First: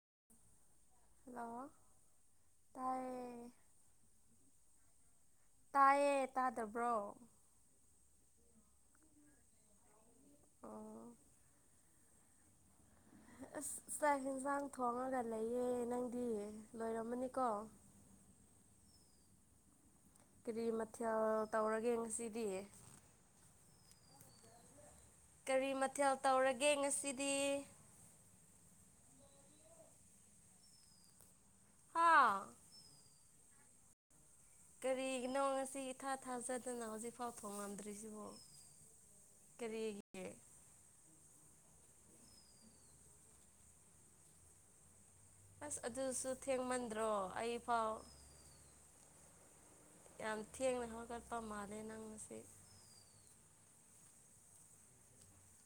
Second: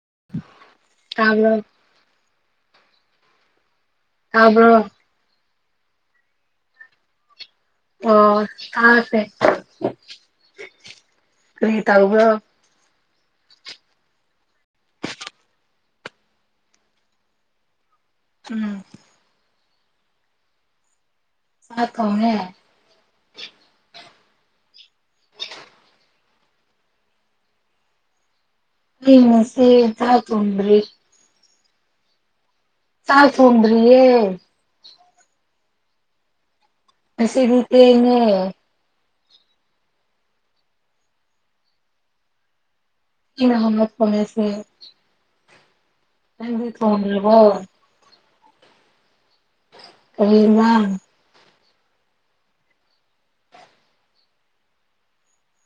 [unintelligible] hello ꯇꯥꯏ ꯇꯕ꯭ꯔꯣ ꯇꯥꯏꯌꯦ ꯇꯥꯗꯕ꯭ꯔꯣ ꯑꯣ ꯇꯥ ꯐꯦ ꯑꯣ ꯀꯔꯤ ꯇ ꯎꯕ ꯑꯁ ꯆꯥꯛ ꯌꯦꯟꯁꯥꯡ ꯊꯣꯡꯉꯒ ꯂꯩꯌꯦ ꯅꯪꯗꯤ ꯂꯣꯏꯔꯝꯃꯅꯤꯀꯣ ꯎꯝ ꯀꯔꯤ ꯃꯊꯦꯜ ꯆꯥꯛ ꯇꯧꯔꯒꯦ ꯊꯣꯡꯉꯦ ꯉꯁꯤꯗꯤ ꯀꯔꯤ ꯃꯊꯦꯜ ꯇꯧꯔꯒꯦ ꯉꯁꯤꯗꯤ ꯃꯤꯟꯅꯁꯦꯗ ꯇꯣꯟꯔꯤ ꯍꯥꯥ ꯌꯥ ꯁꯣꯗꯔꯤꯌꯦ ꯀꯔꯤꯒꯤꯅꯣ ꯉꯁꯤ ꯏꯊꯥ ꯊꯥꯖꯗꯅ ꯍꯧꯖꯤꯛꯐꯥꯎ ꯉꯁꯤꯗꯤ ꯊꯦꯡꯉꯦ ꯊꯣꯡꯉꯝꯗ꯭ꯔꯤꯁꯤꯕꯣ ꯀꯔꯤꯦꯒꯤ ꯏꯅꯍꯃ ꯐꯣꯅꯦꯁꯦ ꯑꯁ ꯑꯗꯨꯁꯨ ꯊꯦꯡꯃꯟꯗ꯭ꯔꯣ ꯑꯩꯐꯥꯎ ꯀꯔꯤ ꯌꯥꯝ ꯏꯟꯖꯥꯡ ꯊꯦꯡꯅ ꯍꯧꯒꯠꯄ ꯃꯥꯜꯂꯦ ꯅꯪ ꯉꯁꯤ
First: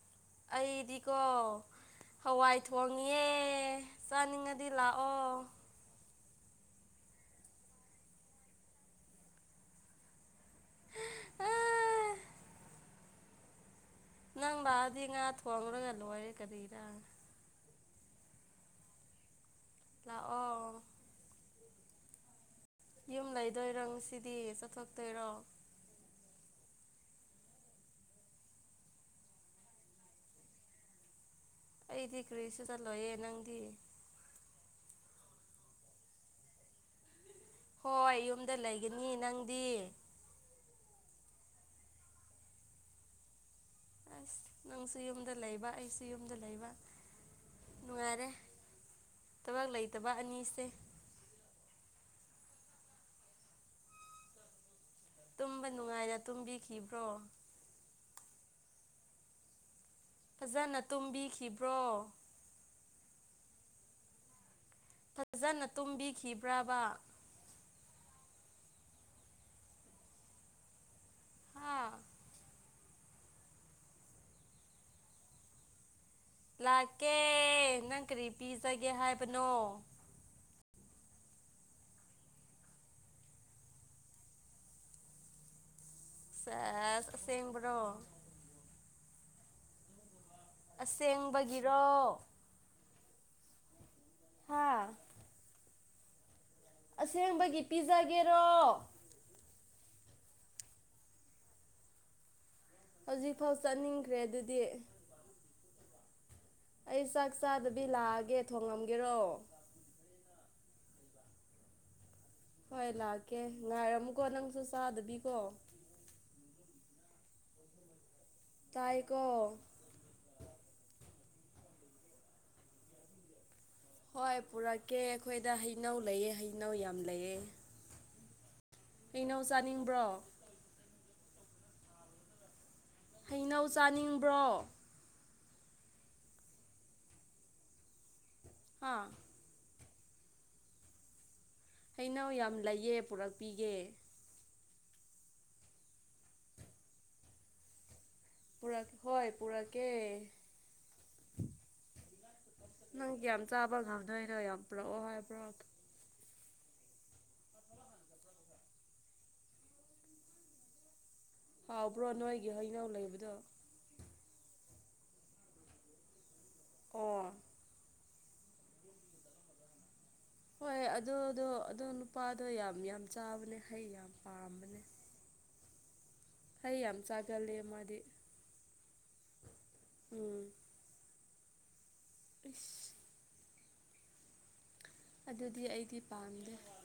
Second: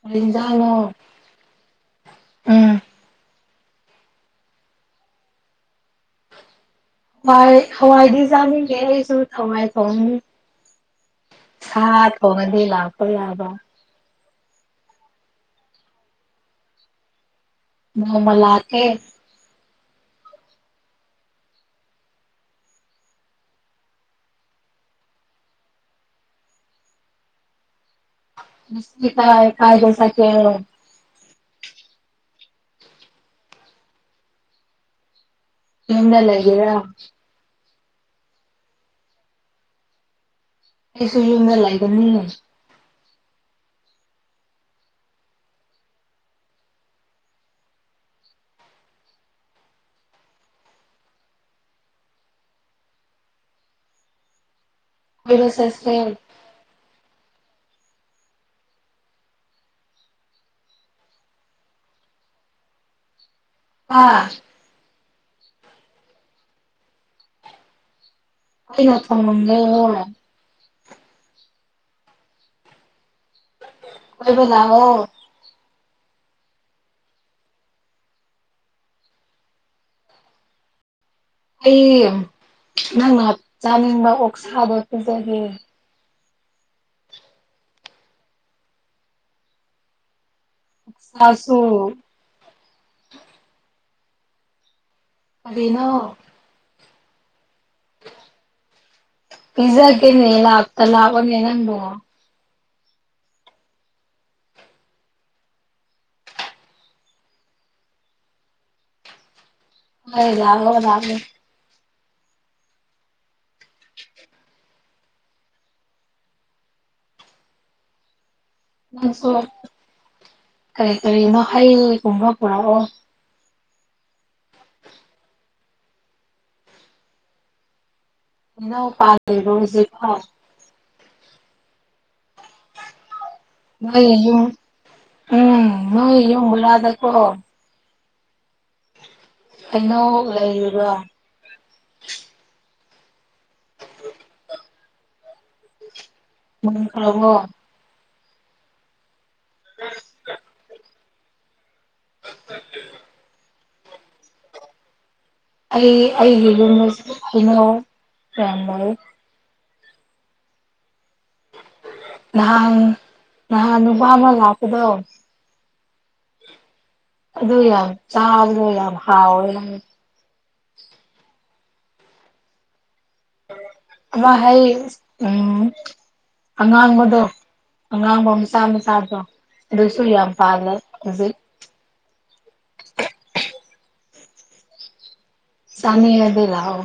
ꯀꯔꯤ ꯏꯟꯖꯥꯡꯅꯣ ꯑꯩꯗꯤꯀꯣ ꯍꯋꯥꯏ ꯎꯝ ꯊꯣꯡꯉꯉꯦ ꯆꯥꯅꯤꯡꯉꯗꯤ ꯂꯥꯛꯑꯣ ꯍꯋꯥꯏ ꯍꯋꯥꯏꯗꯤꯖꯥꯅꯤ ꯀꯦꯁꯨ ꯊꯋꯥꯏ ꯊ ꯁꯥꯥ ꯑꯥ ꯊ ꯃꯗꯤ ꯂꯥꯛꯄꯣꯏ ꯌꯥꯕ ꯅꯪ ꯂꯗꯤ ꯉꯥ ꯊꯣꯡꯉꯒ ꯂꯣꯏꯔꯦ ꯀꯔꯤꯔꯥ ꯃꯃ ꯂꯥꯀꯦ ꯂꯥꯛꯑꯣ ꯌꯨꯝ ꯂꯩꯗꯣꯏꯔꯪ ꯁꯤꯗꯤ ꯆꯠꯊꯣꯛꯇꯣꯏꯔꯣ ꯁ ꯇ ꯀꯥꯏꯗꯦꯁꯥ ꯈꯦꯅꯣ ꯊꯤꯈ꯭ꯔꯦꯁꯨ ꯆꯠꯂꯣꯌꯦꯦ ꯅꯪꯗꯤ ꯍꯟꯅ ꯂꯩꯒꯔꯥ ꯍꯣꯏ ꯌꯨꯝꯗ ꯂꯩꯒꯅꯤ ꯅꯪꯗꯤ ꯑꯩꯁꯨꯨ ꯃ ꯂꯒꯅꯤꯅ ꯑꯁ ꯅꯪꯁꯨ ꯌꯨꯝꯗ ꯂꯩꯕ ꯑꯩꯁꯨ ꯌꯨꯝꯗ ꯂꯩꯕ ꯅꯨꯡꯉꯥꯏꯔꯦ [unintelligible] ꯊꯕꯛ ꯂꯩꯇꯕ ꯑꯅꯤꯁꯦ ꯀꯣꯏꯕ ꯇꯨꯝꯕ ꯆꯠꯁꯦ ꯅꯨꯡꯉꯥꯏꯅ ꯇꯨꯝꯕꯤꯈꯤꯕ꯭ꯔꯣ ꯐꯖꯅ ꯇꯨꯝꯕꯤꯈꯤꯕ꯭ꯔꯣ ꯑꯥ ꯐꯖꯅ ꯇꯨꯝꯕꯤꯈꯤꯕ꯭ꯔꯕ ꯑꯩꯅꯥ ꯊꯣꯡꯂꯝꯂꯦ ꯍꯥꯥ ꯀꯣꯏꯕ ꯂꯥꯀꯑꯣ ꯂꯥꯛꯀꯦ ꯅꯪ ꯀꯔꯤ ꯄꯤꯖꯒꯦ ꯍꯥꯏꯕꯅꯣ ꯑꯩ ꯅꯪꯅ ꯆꯥꯅꯤꯡꯕ ꯑꯣꯛꯁꯥꯗꯣ ꯄꯤꯖꯒꯦ ꯁ ꯁꯦꯡꯕ꯭ꯔꯣ ꯑꯣꯛꯁꯥꯁꯨ ꯑꯁꯦꯡꯕꯒꯤꯔꯣ ꯍꯥꯥ ꯀꯔꯤꯅꯣ ꯑꯁꯦꯡꯕꯒꯤ ꯄꯤꯖꯥꯒꯤꯔꯣ ꯅꯦ ꯂꯥꯛ ꯇ ꯂꯥꯀꯣꯅꯦ ꯅꯪꯕꯣ ꯍꯧꯖꯤꯛꯐꯥꯎ ꯆꯠꯅꯤꯡꯈ꯭ꯔꯦ ꯑꯗꯨꯗꯤ ꯑꯩ ꯆꯥꯛ ꯆꯥꯗꯕꯤ ꯂꯥꯛꯑꯒꯦ ꯊꯣꯡꯉꯝꯒꯦꯔꯣ ꯑ ꯂꯔꯕꯦ ꯍꯣꯏ ꯂꯥꯛꯀꯦ ꯉꯥꯏꯔꯝꯃꯨꯀꯣ ꯅꯪꯁꯨ ꯆꯥꯗꯕꯤꯀꯣ ꯇꯥꯏꯀꯣ ꯅꯪꯁꯨ ꯀꯔꯤ ꯀꯔꯤꯅꯣ ꯍꯩꯒꯨꯝꯕ ꯄꯨꯔꯛꯑꯣ ꯍꯣꯏ ꯄꯨꯔꯛꯀꯦ ꯑꯩꯈꯣꯏꯗ ꯍꯩꯅꯧ ꯂꯩꯑꯦ ꯍꯩꯅꯧ ꯌꯥꯝ ꯂꯩꯑꯦ [unintelligible] ꯍꯨꯖꯤꯛꯄꯣ ꯍꯩꯅꯧ ꯅꯣꯏ ꯆꯥꯅꯤꯡꯕ꯭ꯔꯣ ꯌꯨꯝ ꯎꯝ ꯅꯣꯏ ꯌꯨꯝꯕꯂꯗ ꯀꯣ ꯍꯥ ꯑꯩꯅꯣꯕ ꯍꯩꯅꯧ ꯌꯥꯝ ꯂꯩꯌꯦ ꯄꯨꯔꯛꯄꯤꯒꯦ ꯃ ꯍꯣ ꯄꯨꯔꯥ ꯍꯣꯏ ꯄꯨꯔꯀꯦ ꯅꯪ ꯌꯥꯝ ꯆꯥꯕ ꯉꯝꯗꯣꯏꯔꯣ ꯌꯥꯝ ꯄ꯭ꯔꯛꯑꯣ ꯍꯥꯏꯕ꯭ꯔꯣ ꯑꯩ ꯑꯩꯨ ꯃ ꯍꯅꯍ ꯔ ꯍꯥꯎꯕ꯭ꯔꯣ ꯅꯣꯏꯒꯤ ꯅꯍꯥꯟ ꯍꯩꯅꯧ ꯂꯩꯕꯗꯣ ꯅꯍꯥꯟ ꯅꯨꯕꯥ ꯑꯃ ꯂꯄꯗ ꯑꯣ ꯑꯗꯨꯗ ꯌꯥꯝ ꯆꯥꯎꯕꯗ ꯌꯥꯝ ꯍꯥꯎ ꯑꯣꯏ ꯍꯣꯏ ꯑꯗꯨꯗꯣ ꯑꯣ ꯅꯨꯄꯥꯗꯣ ꯌꯥꯝ ꯌꯥꯝ ꯆꯥꯕꯅꯦ ꯍꯩ ꯌꯥꯝ ꯑꯃ ꯍꯩ ꯄꯥꯝꯕꯅꯦ ꯎꯝ ꯑꯩꯔꯤ ꯌꯥꯝ ꯑꯉꯥꯡꯕꯗꯣ ꯆꯒ ꯂꯩ ꯑꯉꯥꯡꯕ ꯃꯁꯥ ꯃꯁꯥꯗꯣ ꯑꯗꯨꯁꯨ ꯌꯥꯝ ꯄꯥꯜꯂꯦ ꯍꯧꯖꯤꯛ ꯄ ꯑꯗꯨꯗꯤ ꯑꯩꯗꯤ ꯆꯥꯅꯤꯡꯉꯗꯤ ꯄꯥꯝꯗꯦ ꯂꯥꯛꯑꯣ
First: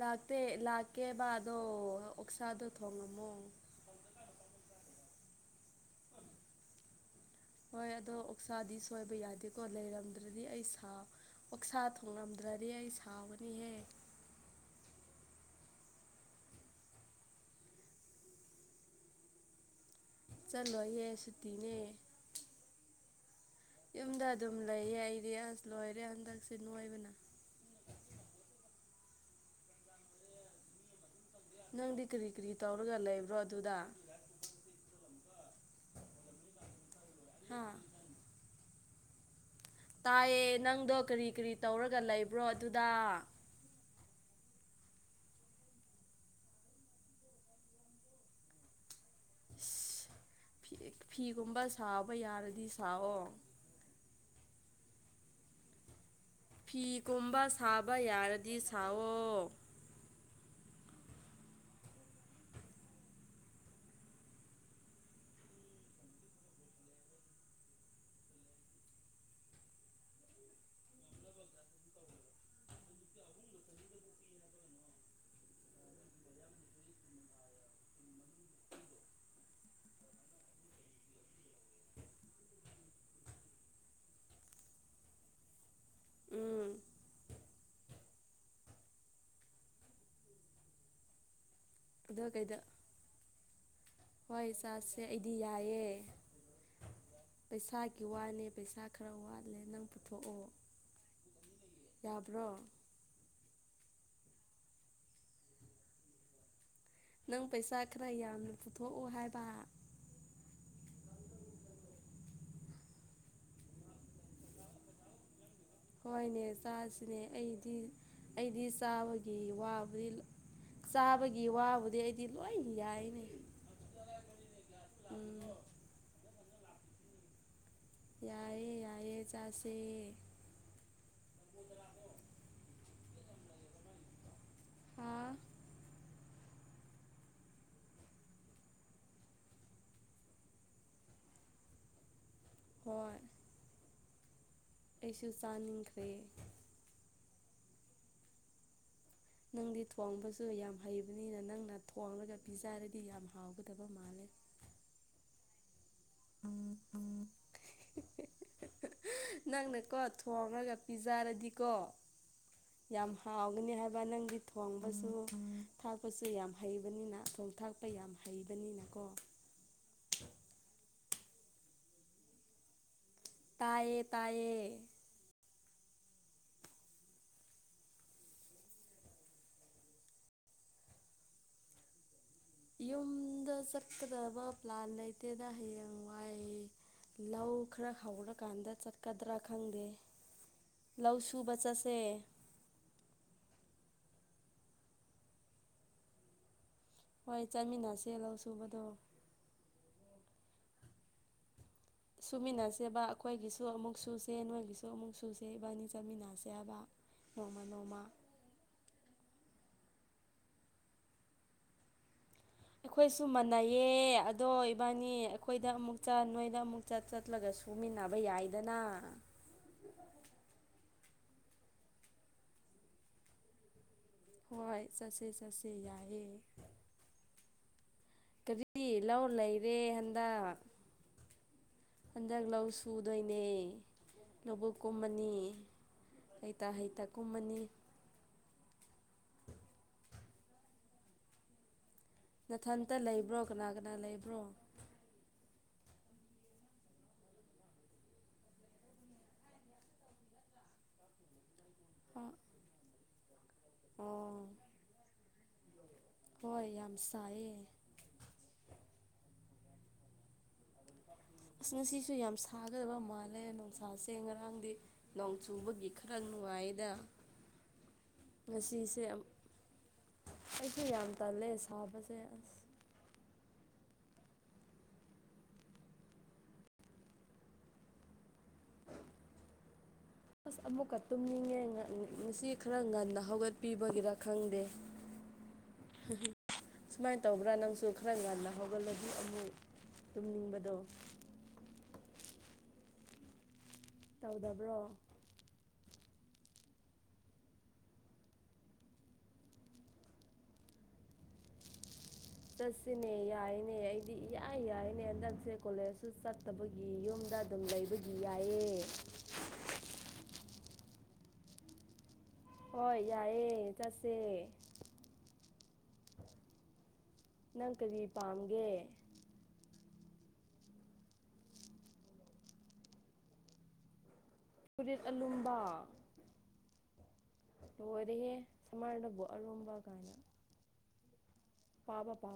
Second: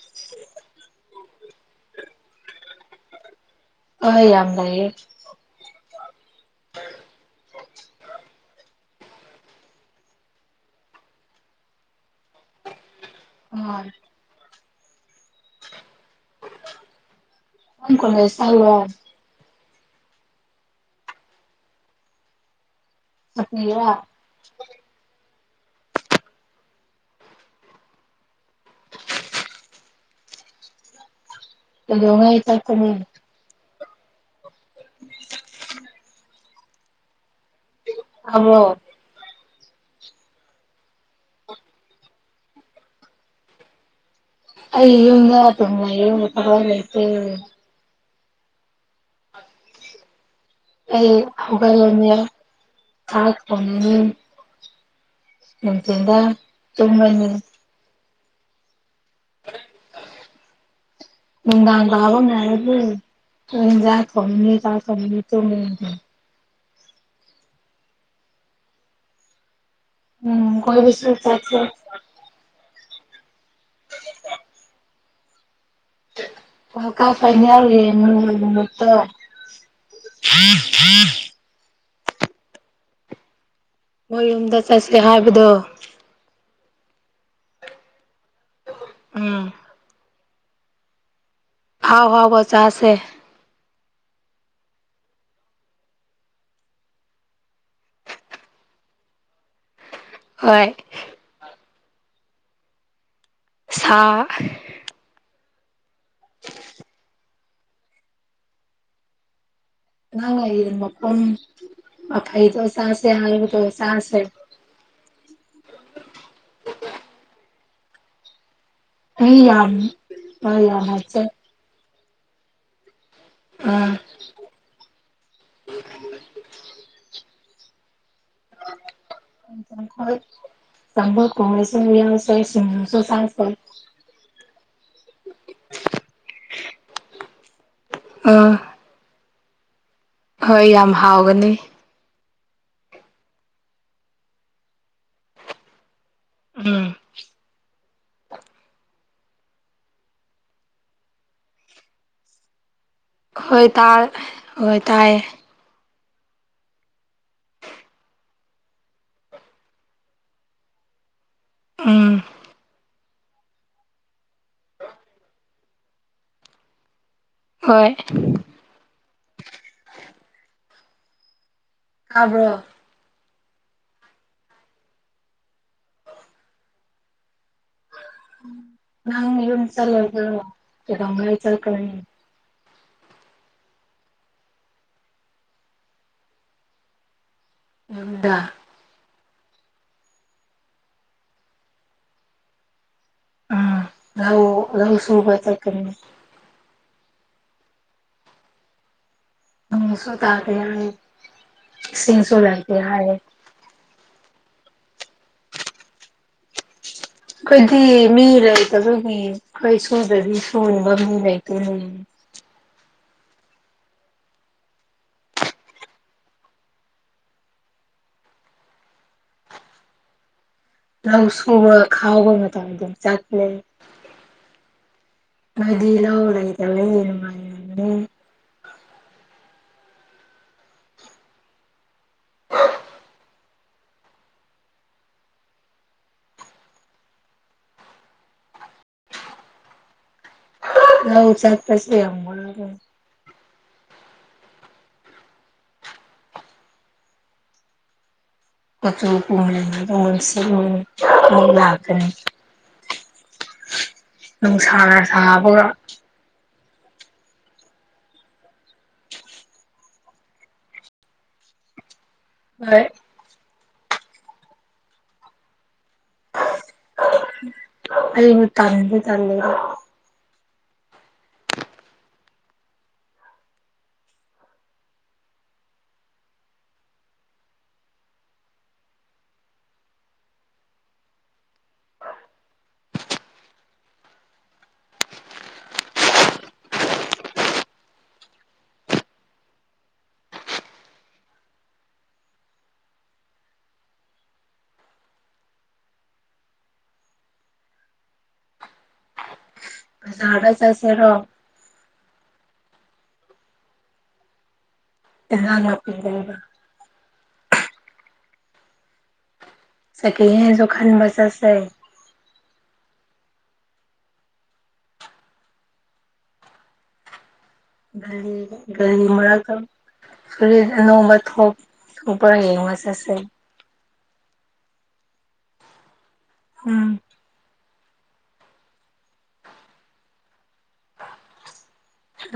ꯂꯥꯛꯇꯦ ꯂꯥꯛꯀꯦꯕꯕꯥꯗꯣ ꯑꯣꯛꯁꯥꯗꯣ ꯊꯣꯡꯉꯝꯃꯣ ꯑ ꯌꯥꯝ ꯂꯩꯌꯦ ꯍꯣꯏ ꯑꯗꯣ ꯑꯣꯛꯁꯥꯗꯤ ꯁꯣꯏꯕ ꯌꯥꯗꯦꯀꯣ ꯂꯩꯔꯝꯗ꯭ꯔꯗꯤ ꯑꯩ ꯑꯣꯛꯁꯥ ꯊꯣꯉꯝꯗ꯭ꯔꯗꯤ ꯑꯩ ꯁꯥꯎꯒꯅꯤꯍꯦ ꯎꯝ ꯀꯟ ꯀꯂꯦ ꯆꯉ ꯆꯠꯂꯣꯌꯦ ꯁꯨꯇꯤꯅꯦ ꯁꯨꯇꯤꯔꯥ ꯌꯨꯝꯗ ꯑꯗꯨꯝ ꯂꯩꯌꯦ ꯑꯩꯗꯤ ꯑꯁ ꯂꯣꯏꯔꯦ ꯍꯟꯗꯛꯁꯦ ꯅꯣꯏꯕꯅ ꯅꯪꯗꯤ ꯀꯔꯤ ꯀꯩꯗꯧꯉꯩ ꯀꯔꯤ ꯆꯠꯀꯅꯤ ꯇꯧꯔꯒ ꯂꯩꯕ꯭ꯔꯣ ꯑꯗꯨꯗ ꯍꯥ ꯑꯣ ꯇꯥꯏꯌꯦ ꯅꯪꯗꯣ ꯀꯔꯤ ꯀꯔꯤ ꯇꯧꯔꯒ ꯂꯩꯕ꯭ꯔꯣ ꯑꯗꯨꯗ ꯑꯩ ꯌꯨꯝꯗ ꯇ ꯌ ꯂꯩꯇ ꯏꯁ ꯐꯤ ꯑꯩ ꯐꯤꯒꯨꯝꯕ ꯍꯧꯕ ꯁꯥꯕ ꯌꯥꯔꯗꯤ ꯆꯥ ꯁꯥꯑꯣ ꯐ ꯏꯇꯗ ꯐꯤꯒꯨꯝꯕ ꯁꯥꯕ ꯌꯥꯔꯗꯤ ꯁꯥꯑꯣ ꯎꯝꯗꯥꯥꯡ ꯂꯕ ꯉ ꯍꯥꯏ ꯑꯗꯨ ꯀ ꯊ ꯀ ꯎꯝ ꯀꯣꯏꯕꯤꯁ ꯆꯦ [inaudible] ꯍ ꯀ ꯐꯅ ꯌꯥꯔꯒꯦꯠꯇ ꯊ ꯊꯥ ꯃꯣꯏ ꯌꯨꯝꯗ ꯆꯠꯁꯦ ꯍꯥꯏꯕꯗꯣ ꯎꯝ ꯎꯝ ꯍꯥꯎ ꯑꯗꯣ ꯍꯥꯎ ꯀꯩꯗ ꯖꯥꯁꯦ ꯍꯣꯏ ꯆꯁꯦ ꯑꯩꯗꯤ ꯌꯥꯏꯑꯦ ꯄꯩꯁꯥꯒꯤ ꯋꯥꯅꯦ ꯄꯩꯁꯥ ꯈꯔ ꯋꯥꯠꯂꯦ ꯅꯪꯊ ꯍ ꯌꯥꯔꯕꯣ ꯁꯥ [inaudible] ꯅꯪ ꯄꯩꯁꯥ ꯈꯔ ꯌꯥꯝꯅ ꯄꯨꯊꯣꯛꯑꯣ ꯍꯥꯏꯕ ꯉ ꯃꯄꯐꯥꯏꯗ ꯆꯁꯦ ꯍꯥꯏꯜ ꯆꯁ ꯎ ꯍꯣꯏꯅꯦ ꯆꯥꯁꯤꯅꯦ ꯑꯩꯗꯤ ꯑꯩꯗꯤ ꯃꯤ ꯆꯥꯕꯒꯤ ꯌꯥꯝ ꯋꯥꯕꯨꯗꯤ ꯍꯣꯏ ꯌꯥꯝ ꯍꯥꯞꯆꯩ ꯆꯥꯕꯒꯤ ꯋꯥꯕꯨꯗꯤ ꯑꯩꯗꯤ ꯂꯣꯏ ꯌꯥꯏꯅꯦ ꯎꯝ ꯎꯝ ꯌꯥꯏꯌꯦ ꯌꯥꯏꯌꯦ ꯆꯥꯁꯦ ꯆꯝꯕꯣ ꯀꯔꯁꯁꯥꯏꯁꯤꯡ ꯁꯁ ꯐ [unintelligible] ꯍꯥ ꯑꯥ ꯍꯣꯏ ꯌꯥꯝ ꯍꯥꯎꯒꯅꯤ ꯍꯣꯏ ꯑꯩꯁꯨ ꯆꯥꯅꯤꯡꯈ꯭ꯔꯦ ꯎꯝ ꯅꯪꯗꯤ ꯊꯣꯡꯕꯁꯨ ꯌꯥꯝ ꯍꯩꯕꯅꯤꯅ ꯅꯪꯅ ꯊꯣꯡꯂꯒ ꯄꯤꯖꯔꯗꯤ ꯌꯥꯝ ꯍꯣꯏ ꯍꯥꯎꯒꯗꯕ ꯇꯥꯏ ꯃꯥꯜꯂꯦ ꯍꯣꯏ ꯇꯥꯏꯦ [inaudible] ꯅꯪꯅꯀꯣ ꯊꯣꯡꯉꯒ ꯄꯤꯖꯥꯔꯗꯤꯀꯣ ꯎꯝ ꯌꯥꯝ ꯍꯥꯎꯒꯅꯤ ꯍꯥꯏꯕ ꯅꯪꯒꯤ ꯊꯣꯡꯕꯁꯨ ꯊꯥꯛꯄꯁꯨ ꯌꯥꯝ ꯍꯩꯕꯅꯤꯅ ꯊꯣꯡ ꯊꯥꯛꯄ ꯍꯣꯏ ꯌꯥꯝ ꯍꯩꯕꯅꯤꯅꯀꯣ ꯈꯕ꯭ꯔꯣ ꯇꯥꯌꯦ ꯇꯥꯌꯦ ꯅꯪ ꯌꯟ ꯆꯂꯒ ꯥꯏ ꯆꯂ ꯀꯅꯤ ꯌꯨꯝꯗ ꯆꯠꯀꯗꯕ ꯄ꯭ꯂꯥꯟ ꯂꯩꯇꯦꯗ ꯍꯌꯦꯡ ꯋꯥꯏ ꯂꯧ ꯈꯔ ꯍꯥꯎꯔ ꯌꯨꯝꯗ ꯀꯥꯟꯗ ꯆꯠꯀꯗ꯭ꯔꯒ ꯈꯪꯗꯦ ꯂꯧ ꯁꯨꯕ ꯆꯠꯁꯦ ꯑꯝ ꯔꯎ ꯔꯎ ꯁꯨꯕ ꯀꯅꯤ ꯍꯣꯏ ꯆꯠꯃꯤꯟꯅꯁꯦ ꯂꯧꯁꯨꯕꯗꯨꯣ ꯎꯝ ꯁꯨ ꯇꯥꯇ ꯌꯥꯔꯦ ꯁꯨꯃꯤꯟꯅꯁꯦꯕ ꯑꯩꯈꯣꯏꯒꯤꯁꯨ ꯑꯃꯨꯛ ꯁꯦ ꯅꯣꯏꯒꯤꯁꯨ ꯑꯃꯨꯛ ꯁꯨꯁꯦ ꯏꯕꯥꯅꯤ ꯆꯠꯃꯤꯟꯅꯁꯦ ꯍꯥꯏꯕ ꯅꯣꯡꯃ ꯀꯗꯤ ꯅꯣꯡꯃ ꯃꯤ ꯂꯩ ꯇꯁꯨꯒꯤ ꯁꯨꯗꯗꯤ ꯁꯣꯅꯕꯝꯅꯤ ꯂꯩꯇ ꯑꯩꯈꯣꯏꯁꯨ ꯃꯥꯟꯅꯩꯌꯦ ꯑꯗꯣ ꯏꯕꯥꯅꯤ ꯑꯩꯈꯣꯏꯗ ꯑꯃꯨꯛ ꯆꯠ ꯅꯣꯏꯗ ꯑꯃꯨꯛ ꯆꯠ ꯆꯠꯂꯒꯁꯨ ꯁꯨꯃꯤꯟꯅꯕ ꯌꯥꯏꯗꯅ ꯂꯧ ꯁꯨꯕꯥ ꯈꯥꯒꯣ ꯈꯥꯎꯕ ꯃꯇꯝ ꯆꯠꯂꯤ ꯍꯣꯏ ꯆꯠꯁꯦ ꯆꯠꯁꯦ ꯌꯥꯏꯑꯦ ꯎꯝ ꯔꯤ ꯂꯧ ꯂꯩꯔꯦ ꯍꯟꯗꯛ ꯍꯟꯗꯛ ꯂꯧ ꯁꯨꯗꯣꯏꯅꯦ ꯂꯧꯕꯨ ꯀꯨꯝꯃꯅꯤ ꯍꯩꯇꯥ ꯍꯩꯇ ꯀꯨꯝꯃꯅꯤ ꯂꯧ ꯆꯠꯄꯁꯤ ꯌꯥꯝꯨꯕꯔꯕ ꯅꯊꯟꯇ ꯂꯩꯕ꯭ꯔꯣ ꯀꯅꯥ ꯀꯅꯥ ꯂꯩꯕ꯭ꯔꯣ ꯀꯆꯣꯟꯁꯤ ꯂꯥꯛꯀꯅꯤ ꯑꯣ ꯅꯨꯡꯁꯥꯅꯥ ꯁꯥꯕꯔꯥ ꯍꯣꯏ ꯌꯥꯝ ꯁꯥꯏꯌꯦ ꯑꯁ ꯉꯁꯤꯁꯨ ꯌꯥꯝ ꯍꯣꯏ ꯁꯥꯒꯗꯕ ꯃꯥꯜꯂꯦ ꯅꯨꯡꯁꯥꯁꯦ ꯉꯔꯥꯡꯗꯤ ꯅꯣꯡ ꯆꯨꯕꯒꯤ ꯈꯔ ꯅꯨꯡꯉꯥꯏꯗ ꯑ ꯇꯗ ꯉꯁꯤꯁꯦ ꯇꯂꯔ ꯑꯩꯁꯨ ꯌꯥꯝ ꯇꯜꯂꯦ ꯁꯥꯕꯁꯦ ꯑꯁ [unintelligible] ꯑꯁ ꯑꯃꯨꯛꯀ ꯇꯨꯝꯅꯤꯡꯉꯦ ꯉꯁꯤ ꯈꯔ ꯉꯟꯅ ꯍꯧꯒꯠꯄꯤꯕꯒꯤꯔ ꯈꯪꯗꯦ ꯍꯧ ꯁꯨꯃꯥꯏꯅ ꯇꯧꯕ꯭ꯔꯥ ꯅꯪꯁꯨ ꯈꯔ ꯉꯟꯅ ꯍꯧꯒꯠꯂꯗꯤ ꯑꯃꯨꯛ ꯇꯨꯝꯅꯤꯡꯕꯗꯣ [unintelligible] ꯇꯧꯗꯕ꯭ꯔꯣ ꯆꯠꯁꯤꯔꯣ ꯆꯠꯁꯤꯅꯦ ꯌꯥꯏꯅꯦ ꯑꯩꯗꯤ ꯏꯌꯥ ꯌꯥꯏꯅꯦ ꯍꯟꯗꯛꯁꯦ ꯏꯟꯖꯥꯡ ꯅꯥꯄꯤ ꯀꯣꯂꯦꯖꯁꯨ ꯂꯩꯕ ꯆꯠꯇꯕꯒꯤ ꯌꯨꯝ ꯗ ꯑꯗꯨꯝ ꯂꯩꯕꯗꯤ ꯌꯥꯏꯌꯦ ꯁꯦꯀꯤꯍꯦꯟꯁꯨ ꯈꯟꯕ ꯆꯠꯁꯦ ꯍꯣꯏ ꯌꯥꯏꯑꯦ ꯆꯠꯁꯦ ꯅꯪ ꯀꯔꯤ ꯄꯥꯝꯒꯦ ꯔꯤꯒꯤ ꯃ ꯀ ꯐꯨꯔꯤ ꯑ ꯅꯣꯡꯝꯕ ꯊꯣꯛ ꯄꯨꯔꯥ ꯌꯦꯡꯕ ꯆꯠꯁꯩ ꯐꯨꯔꯤꯠ ꯑꯂꯨꯝꯕ ꯎꯝ ꯔꯦ ꯁꯃꯥꯥꯟꯂꯕꯨꯣ ꯑꯔꯨꯝꯕ ꯀꯅ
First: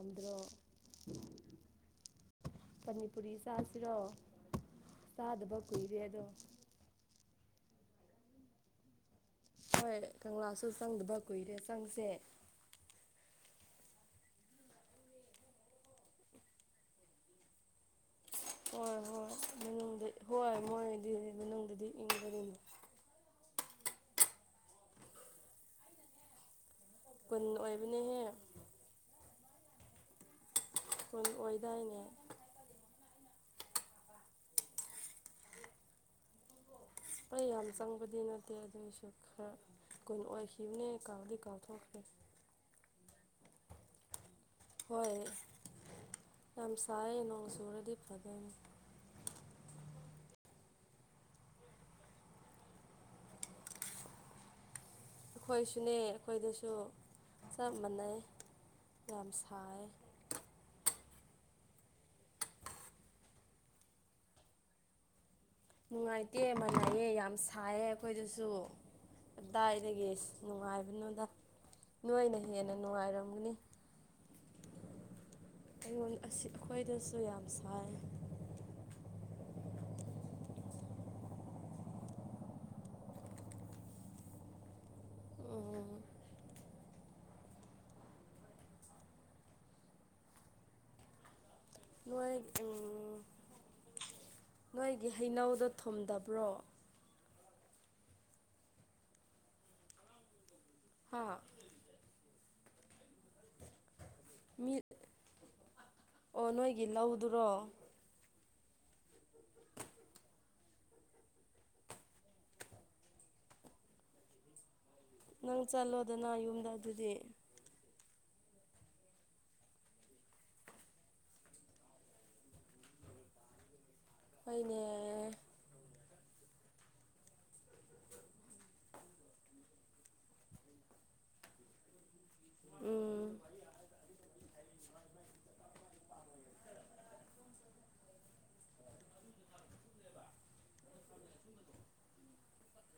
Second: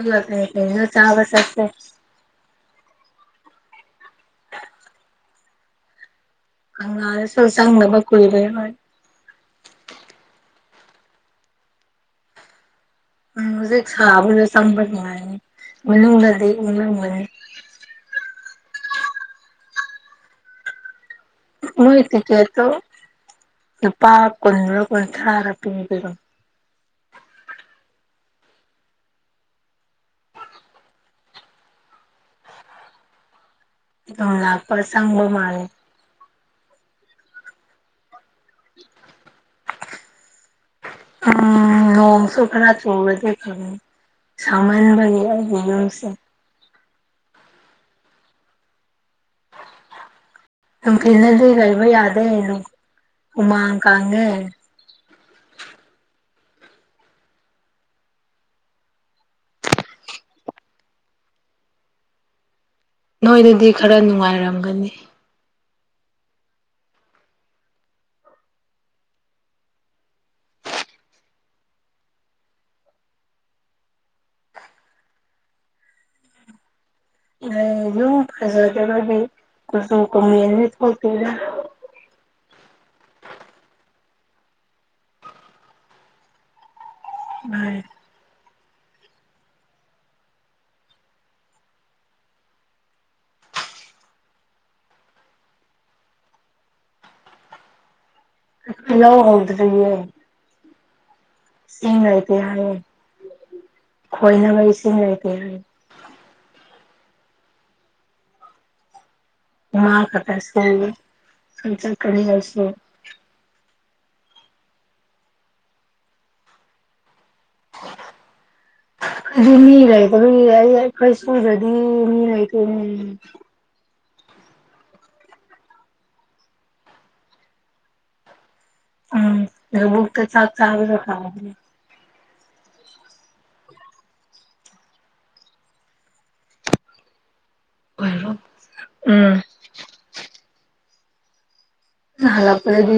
ꯍꯄ ꯅ ꯆꯥꯕꯁꯁꯦ ꯄꯅꯤꯄꯨꯔꯤ ꯆꯥꯁꯤꯔꯣ ꯆꯥꯗꯕ ꯀꯨꯏꯔꯦ ꯑꯗꯣ ꯍꯪꯉ ꯆ ꯆꯪꯅꯕ ꯀꯨꯏꯕ ꯍꯣꯏ ꯀꯪꯂꯥꯁꯨ ꯆꯪꯗꯕ ꯀꯨꯏꯔꯦ ꯆꯪꯁꯦ ꯁꯥꯦ ꯁꯝꯕ ꯃꯅꯨꯡꯗꯗꯤ ꯃꯅꯨꯡꯗꯒꯅꯤ ꯍꯣꯏ ꯍꯣꯏꯉ ꯍꯣꯏ ꯃꯣꯏꯗꯤ ꯃꯅꯨꯡꯗꯗꯤ ꯃꯣꯏ ꯇ ꯏꯪꯕꯅꯤꯅ ꯀꯦꯇ ꯏꯄꯥ ꯈꯨꯅ ꯀꯣꯏ ꯑꯔ ꯄ ꯄꯨꯟ ꯑꯣꯏꯕꯅꯦꯍꯦ ꯑꯩꯣꯏ ꯑꯣꯏꯗꯥꯏꯅꯦ ꯊ ꯂꯥꯥꯛ ꯄꯔꯁꯕ ꯃꯥꯔ ꯄꯩ ꯌꯥꯝ ꯆꯪꯕꯨꯗꯤꯅ ꯅꯠꯇꯦ ꯑꯗꯨꯒꯤꯁꯨ ꯈꯔ ꯀꯨꯏꯟ ꯑꯣꯏꯈꯤꯕꯅꯦ ꯀꯥꯎꯗꯤ ꯀꯥꯎꯊꯣꯛꯈ꯭ꯔꯦ ꯆꯧꯒꯗ ꯈꯕꯅꯤ ꯁꯃꯥꯏꯚꯒꯤꯖꯁꯦ ꯆꯔꯅꯣꯡ ꯁꯨꯔꯗꯤ ꯄ꯭ꯔꯗꯅꯤ ꯅꯝ ꯀꯟꯅꯗꯤ ꯀꯩꯕ ꯌꯥꯗꯦ ꯎꯃꯥꯡ ꯀꯥꯡꯉꯦ ꯑꯩꯈꯣꯏꯁꯨꯅꯦ ꯑꯩꯈꯣꯏꯗꯁꯨ ꯆꯞ ꯃꯥꯟꯅꯩ ꯌꯥꯝ ꯁꯥꯏ ꯅꯣꯏꯗꯗꯤ ꯈꯔ ꯅꯨꯡꯉꯥꯏꯔꯝꯒꯅꯤ ꯅꯨꯡꯉꯥꯏꯇꯦ ꯃꯅꯥꯏꯌꯦ ꯌꯥꯝ ꯁꯥꯏꯌꯦ ꯑꯩꯈꯣꯏꯗꯁꯨ ꯑꯗꯨꯗꯥꯏꯗꯒꯤ ꯅꯨꯡꯉꯥꯏꯕꯅꯣꯗ ꯅꯣꯏꯅ ꯍꯦꯟꯅ ꯅꯨꯡꯉꯥꯏꯔꯝꯒꯅꯤ ꯑꯩꯉꯣꯟ ꯑꯁꯤ ꯑꯩꯈꯣꯏꯗꯁꯨ ꯌꯥꯝ ꯌ ꯁꯥꯏ ꯐꯩꯁ ꯀꯦ ꯀꯕꯤ ꯀꯁꯨ ꯀ ꯊꯣꯛꯇ ꯎꯝ ꯎꯝ ꯅ ꯅꯣꯏꯒꯤ ꯍꯩꯅꯧꯗ ꯊꯨꯝꯗꯕ꯭ꯔꯣ ꯂ ꯍꯧꯗꯌꯦ ꯍꯥ ꯁꯤꯦꯡꯥꯏꯇ ꯍꯥꯏ ꯈꯣꯏꯅꯕ ꯃꯤ ꯏꯁꯤꯡ ꯂꯩꯇꯦ ꯒꯤꯜꯍꯧꯗꯨꯔꯣ ꯃꯥ ꯀꯥꯁꯦ ꯀꯅꯤ ꯑꯣ ꯅꯪ ꯆꯠꯂꯣꯗꯅ ꯌꯨꯝꯗ ꯑꯗꯨꯗꯤ [unintelligible] ꯑꯗꯨ ꯃꯤ ꯂꯩꯗ ꯑꯩ ꯑꯩꯈꯣꯏ ꯁꯨꯔꯗꯗꯤ ꯃꯤ ꯂꯩꯇꯣꯏꯅꯤ ꯑꯩꯣꯏꯅꯦ ꯎꯝꯕꯨꯛ ꯆ ꯆꯥ ꯎꯝ ꯑꯣꯏꯔꯣ ꯎꯝ ꯂꯄꯦ ꯑꯗꯨ